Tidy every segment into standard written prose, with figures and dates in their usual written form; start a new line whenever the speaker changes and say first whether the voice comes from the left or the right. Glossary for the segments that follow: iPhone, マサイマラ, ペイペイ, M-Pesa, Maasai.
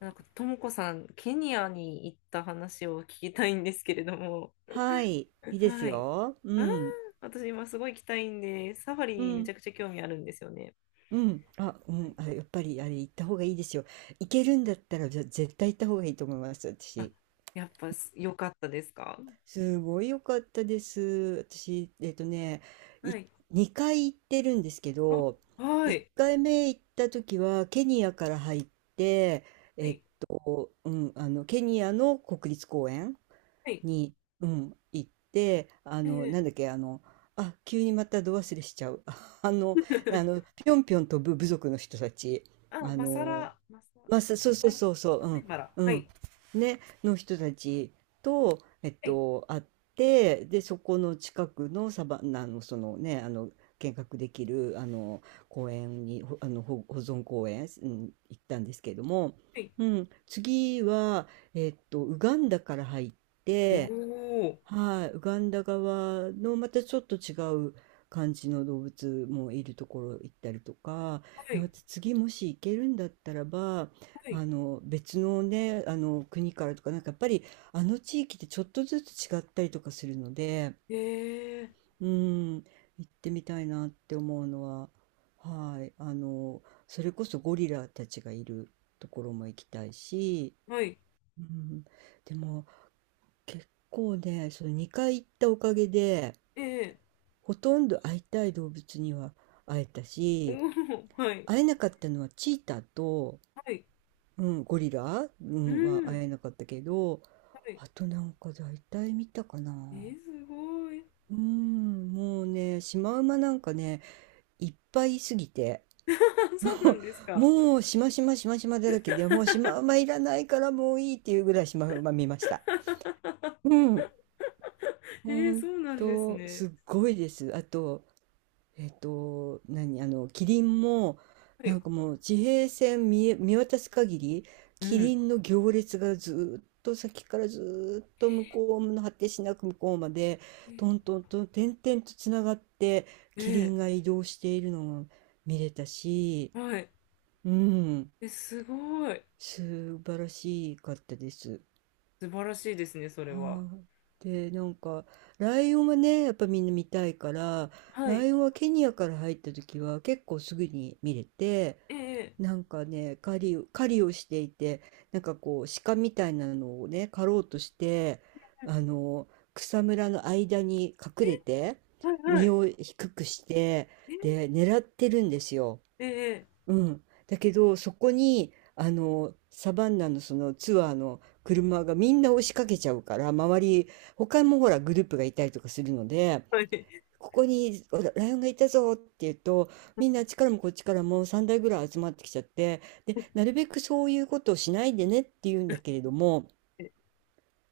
left: なんか、ともこさん、ケニアに行った話を聞きたいんですけれども、
right: はい、いいです
left: はい。
right: よ。う
left: ああ、
right: ん、
left: 私今すごい行きたいんで、サファ
right: う
left: リめち
right: ん、
left: ゃくちゃ興味あるんですよね。はい。
right: やっぱりあれ行った方がいいですよ。行けるんだったら絶対行った方がいいと思います、
left: あ、
right: 私。
left: やっぱす良かったですか？
right: すごい良かったです。私、
left: は
right: い、
left: い。
right: 2回行ってるんですけ
left: あ、
right: ど、
left: は
right: 1
left: い。
right: 回目行った時はケニアから入って、
left: は
right: えっ
left: い。
right: ケニアの国立公園
left: はい。
right: に、うん、行って、あ
left: え
right: の、な
left: え。
right: んだっけ、あの、あ、急にまたど忘れしちゃう。あの、ぴょんぴょん飛ぶ部族の人たち、
left: あ、
right: あ
left: マサ
right: の、
left: ラ、マサ、マ
right: そうそ
left: サ
right: う
left: イ、
right: そうそ
left: マサイ
right: う、
left: マラ。は
right: う
left: い。
right: ね、の人たちと、
left: はい。
right: 会って、で、そこの近くのサバンナの、見学できる、公園に、ほあの、ほ保存公園、行ったんですけれども、
left: はい。
right: うん、次は、ウガンダから入っ
left: お
right: て、
left: お、
right: はい、ウガンダ側のまたちょっと違う感じの動物もいるところ行ったりとか、
left: は
right: いや、
left: い。
right: 私次もし行けるんだったらば、
left: はい。
right: 別のね、あの国からとか、なんかやっぱりあの地域ってちょっとずつ違ったりとかするので、
left: ええ、
right: うん、行ってみたいなって思うのは、はい、あの、それこそゴリラたちがいるところも行きたいし、
left: はい。
right: うん、でも結構ね、その2回行ったおかげで、
left: ええ、
right: ほとんど会いたい動物には会えた
left: おお
right: し、
left: ー、はい。
right: 会えなかったのはチーターと、
left: はい。
right: うん、ゴリラ、う
left: う
right: ん、は会
left: ん。
right: えなかったけど、
left: はい。
right: あとなんか大体見たか
left: えー、
right: な。
left: すごい。
right: うん、もうね、シマウマなんかね、いっぱいいすぎて、
left: そうなんです か。
right: もうしましましましまだらけで、もうシマウマいらないからもういいっていうぐらいシマウマ見ました。うん、
left: え
right: ほ
left: ー、
right: ん
left: そうなんです
right: と、
left: ね。
right: すっごいです。あと、えっと、何、あの、キリンも、
left: は
right: な
left: い。
right: んかもう地平線見渡す限り、
left: う
right: キリ
left: ん。
right: ンの行列がずーっと先からずーっと向こうの果てしなく向こうまで、
left: え、
right: トントントン、点々とつながって、キリ
left: え
right: ンが移動しているのが見れたし、
left: ー、はい。
right: うん、
left: え、すごい。
right: 素晴らしかったです。
left: 素晴らしいですね、それは。
right: はい。で、なんか、ライオンはね、やっぱみんな見たいから、
left: は
right: ラ
left: い。
right: イオンはケニアから入った時は結構すぐに見れて、
left: えー、
right: なんかね、狩りをしていて、なんかこう、鹿みたいなのをね、狩ろうとして、
left: えー、は
right: あ
left: い、
right: の、草むらの間に
left: え、
right: 隠れて、
left: はい、は
right: 身
left: い。
right: を低くして、で、狙ってるんですよ。
left: えー、え
right: うん。だけど、そこに、あの、サバンナのそのツアーの車がみんな押しかけちゃうから、周り、他もほらグループがいたりとかするので、
left: ー、はい。
right: ここにほらライオンがいたぞって言うと、みんなあっちからもこっちからも3台ぐらい集まってきちゃって、で、なるべくそういうことをしないでねって言うんだけれども、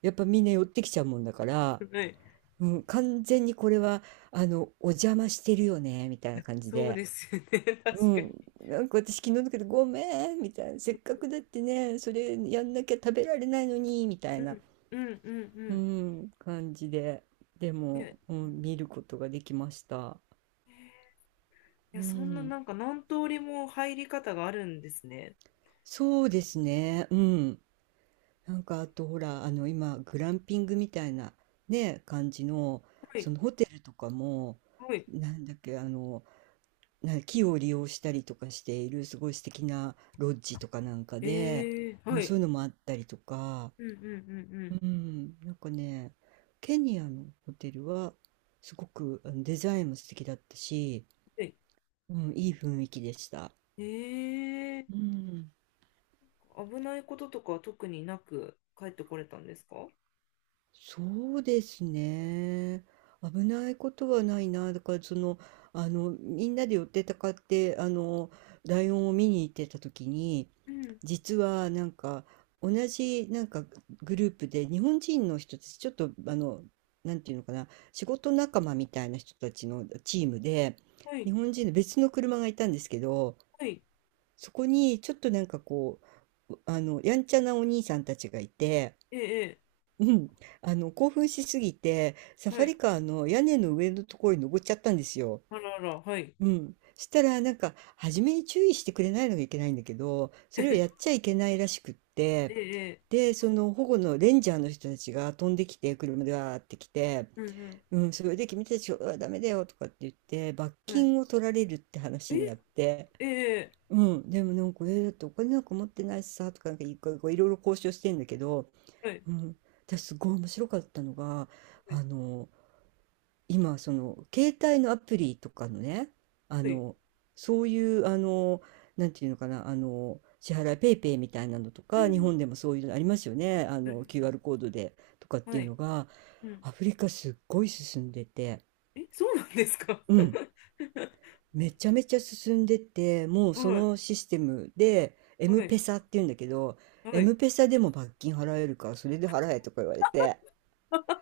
right: やっぱみんな寄ってきちゃうもんだから、
left: はい。
right: うん、完全にこれは、お邪魔してるよね、みたい
left: い
right: な
left: や、
right: 感じ
left: そう
right: で。
left: ですよね、
right: う
left: 確かに。
right: ん、なんか私昨日だけど「ごめん」みたいな「せっかくだってねそれやんなきゃ食べられないのに」みた
left: う
right: いな、
left: ん、うん、うん、う
right: う
left: ん。
right: ん、感じでで
left: いや、
right: も、う
left: う
right: ん、見
left: ん、
right: ることができました。
left: い
right: う
left: や、そんな、
right: ん、
left: なんか何通りも入り方があるんですね。
right: そうですね、うん、なんかあとほらあの今グランピングみたいなね感じの
left: は
right: そ
left: い、
right: のホテルとかも
left: はい。
right: なんだっけあのな木を利用したりとかしているすごい素敵なロッジとかなんか
left: え
right: で、
left: ー、
right: う
left: は
right: ん、そうい
left: い。
right: うのもあったりとか。
left: うんうんうんう
right: う
left: ん。
right: ん、なんかね、ケニアのホテルはすごくあのデザインも素敵だったし、うん、いい雰囲気でした。
left: え
right: う
left: え
right: ん。
left: ー、危ないこととかは特になく帰ってこれたんですか？
right: そうですね。危ないことはないな。だからその、あの、みんなで寄ってたかって、あの、ライオンを見に行ってた時に、
left: うん。
right: 実はなんか、同じなんかグループで日本人の人たち、ちょっとあの、なんていうのかな、仕事仲間みたいな人たちのチームで、
left: は
right: 日
left: い。
right: 本人の別の車がいたんですけど、
left: はい。
right: そこにちょっとなんかこう、あの、やんちゃなお兄さんたちがいて、
left: ええ、
right: うん、興奮しすぎて、サ
left: ええ、は
right: ファ
left: い。
right: リカーの屋根の上のところに登っちゃったんですよ。
left: あらあら、はい。
right: うん。したら、なんか、初めに注意してくれないのがいけないんだけど、それを
left: え
right: やっちゃいけないらしくって、
left: え、ええ、
right: で、その保護のレンジャーの人たちが飛んできて、車でわーって来て、
left: うん
right: うん、それで君たちはダメだよとかって言って、罰
left: うん。は
right: 金を
left: い。
right: 取られるって話になって、
left: ええ、え
right: うん、でもなんか、えーだってお金なんか持ってないしさとか、なんかいこういろいろ交渉してんだけど、
left: え、はい。
right: うん、私すごい面白かったのが
left: は
right: あ
left: い。
right: の今その携帯のアプリとかのねあ
left: はい。
right: のそういうあのなんていうのかなあの支払いペイペイみたいなのと
left: うん
right: か日
left: うん。
right: 本でもそういうのありますよねあ
left: ありがと
right: の
left: うござい
right: QR
left: ま
right: コードでとかっ
left: す。
right: て
left: は
right: いう
left: い。
right: のが
left: うん。
right: アフリカすっごい進んでて
left: え、そうなんですか？
right: うんめちゃめちゃ進んでてもうそ
left: はい。
right: のシステムでエ
left: は
right: ム
left: い。
right: ペサっていうんだけど
left: は
right: エム
left: い。
right: ペサでも罰金払えるからそれで払えとか言われて。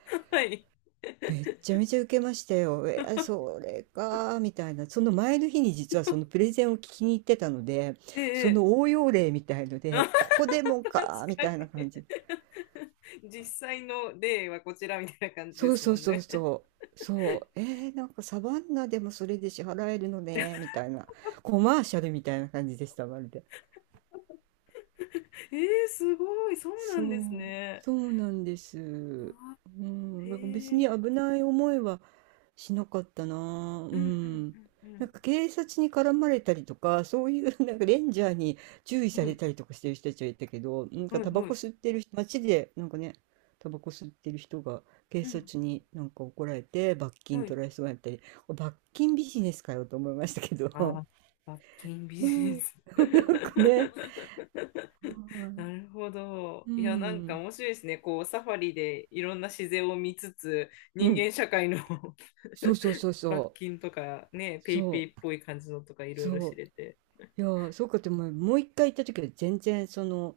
left: はい。
right: めっちゃめちゃ受けましたよ。えー、それか、みたいな。その前の日に実はそのプレゼンを聞きに行ってたので、
left: ええ、
right: そ
left: え
right: の
left: え、
right: 応用例みたいので、ここでもか、
left: 確
right: み
left: か
right: たいな
left: に。
right: 感じ。
left: 実際の例はこちらみたいな感じ
right: そ
left: で
right: う
left: す
right: そ
left: も
right: う
left: ん
right: そう
left: ね。
right: そう。そう。えー、なんかサバンナでもそれで支払えるのね、みたいな。コマーシャルみたいな感じでした、まるで。
left: えー、すごい、そうな
right: そ
left: んです
right: う、
left: ね。
right: そうなんで
left: う
right: す。
left: わ、
right: う
left: へ
right: ん、なんか別に
left: え。
right: 危ない思いはしなかったな。
left: う
right: う
left: んう
right: ん。
left: んう
right: なん
left: ん
right: か警察に絡まれたりとか、そういう なんかレンジャーに注意
left: う
right: され
left: ん。
right: たりとかしてる人たちはいたけど、なん
left: は
right: か
left: いはい
right: タバ
left: は
right: コ
left: い。
right: 吸ってる人、街でなんかね、タバコ吸ってる人が警
left: うん、
right: 察になんか怒られて罰
left: は
right: 金
left: い。
right: 取られそうになったり、罰金ビジネスかよと思いましたけ
left: あ
right: ど、
left: あ、罰金ビ
right: う
left: ジネ
right: ん、
left: ス。
right: なんかね、は
left: な
right: い
left: るほど。
right: う
left: いや、なんか
right: ん、
left: 面白いですね。こう、サファリでいろんな自然を見つつ、
right: う
left: 人
right: ん。
left: 間社会の、
right: そうそう そう
left: 罰
right: そう。
left: 金とか、ね、ペイペイ
right: そ
left: っ
right: う。
left: ぽい感じのとかいろいろ
right: そ
left: 知れて。
right: う。いやー、そうかっても、もう一回行った時は全然その、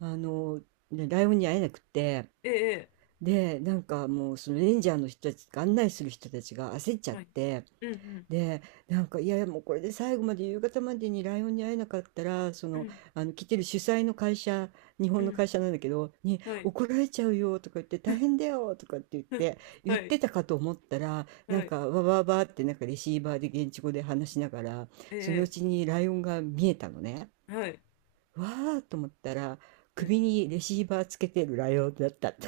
right: あの、ねライオンに会えなくて、
left: ええ、
right: で、なんかもうそのレンジャーの人たち、案内する人たちが焦っちゃ
left: ええ、
right: っ
left: はい。
right: て、
left: うん
right: で、なんか、いやいや、もうこれで最後まで夕方までにライオンに会えなかったら、そ
left: う
right: の、
left: ん、
right: 来てる主催の会社、日
left: う
right: 本
left: ん、
right: の会社なんだけど、に
left: うん、はい。
right: 怒られちゃうよとか言って、大変だよとかって言っ
left: うん、
right: て、言
left: は
right: っ
left: い、
right: てたかと思ったら、な
left: は
right: ん
left: い、
right: か、わわわってなんかレシーバーで現地語で話しながら、
left: え
right: そのう
left: え、
right: ちにライオンが見えたのね。
left: はい、
right: わーと思ったら、
left: はい。
right: 首にレシーバーつけてるライオンだった。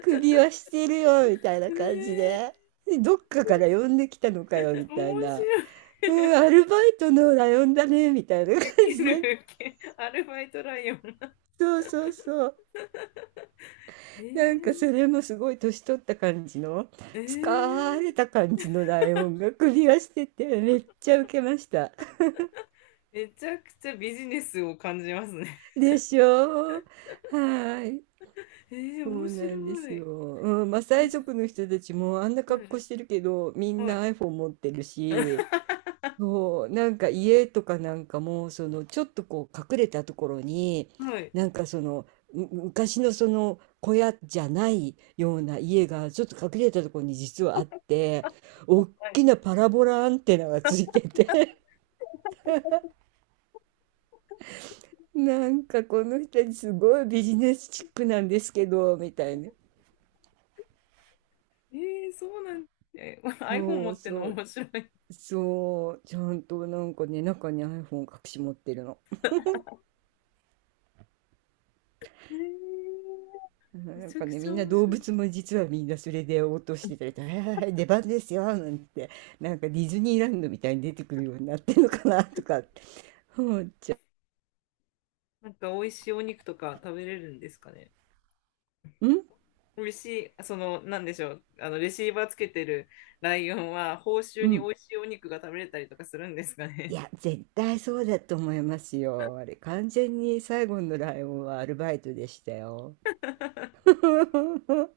right: 首はしてるよみたいな感じで。でどっかから呼んできたの
left: 面白い。
right: かよみたい
left: 面
right: な。
left: 白い。
right: うん、アルバイトのライオンだね、みたいな
left: ウ
right: 感
left: ケ
right: じ
left: る、ウ
right: で。
left: ケる。アルバイトライオン。
right: そうそうそう。
left: えー、
right: なんかそれもすごい年取った感じの、
left: えー、
right: 疲れた感じのライオンが首輪してて、めっちゃウケました。
left: めちゃくちゃビジネスを感じますね。
right: でしょうはい。
left: えー、
right: そ
left: 面
right: うなんで
left: 白
right: すよ。
left: い。
right: うん、マサイ族の人たちもあんな
left: う
right: 格好
left: ん、
right: してるけど、みん
left: は
right: な
left: い。
right: iPhone 持ってるし、そう、なんか家とかなんかも、そのちょっとこう隠れたところに、
left: はい。
right: なんかその、昔のその小屋じゃないような家がちょっと隠れたところに実はあって、
left: は
right: 大き
left: い。
right: なパラボラアンテナがついてて、なんかこの人たちすごいビジネスチックなんですけど、みたいな。
left: えー、そうなんです、えー、iPhone
right: そ
left: 持
right: う
left: ってんの
right: そう、
left: 面白い。え
right: そう、ちゃんとなんかね、中に iPhone 隠し持ってるの。
left: ー、め
right: なん
left: ちゃ
right: か
left: く
right: ね、
left: ち
right: み
left: ゃ
right: んな
left: 面
right: 動
left: 白い。
right: 物も実はみんなそれで応答してたりとか、はいはいはい出番ですよ、なんて、なんかディズニーランドみたいに出てくるようになってるのかなとかって思っちゃ
left: なんか美味しいお肉とか食べれるんですかね？
right: う。うん
left: 美味しい、その、なんでしょう、あのレシーバーつけてるライオンは、報酬
right: う
left: に
right: ん。
left: 美味しいお肉が食べれたりとかするんですか
right: い
left: ね？
right: や、絶対そうだと思いますよ。あれ、完全に最後のライオンはアルバイトでしたよ。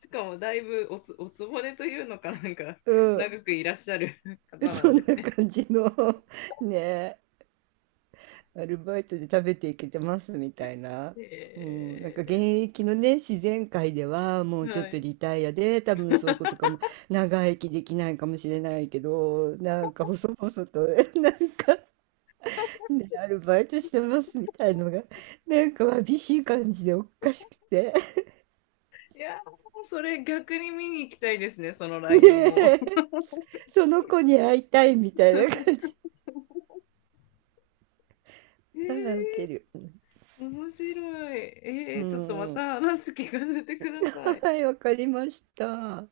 left: しかもだいぶおつおつぼねというのかなんか
right: うん、
left: 長くいらっしゃる方な
right: そ
left: んで
right: ん
left: す
right: な
left: ね。
right: 感じのね。アルバイトで食べていけてますみたいな。うん、なんか現
left: え
right: 役のね自然界ではもう
left: ー、
right: ちょっ
left: は
right: と
left: い。
right: リタイアで多分そういうことかも長生きできないかもしれないけどなんか細々と なんか、ね、アルバイトしてますみたいのがなんかわびしい感じでおかしくて
left: いやー、それ逆に見に行きたいですね、その ライオ
right: ね
left: ンを。
right: えその子に会いたいみたいな感じ
left: え
right: ああウケる
left: ー、面白い。
right: う
left: えー、ちょっとま
right: ん
left: た話す聞かせてください。
right: はいわかりました。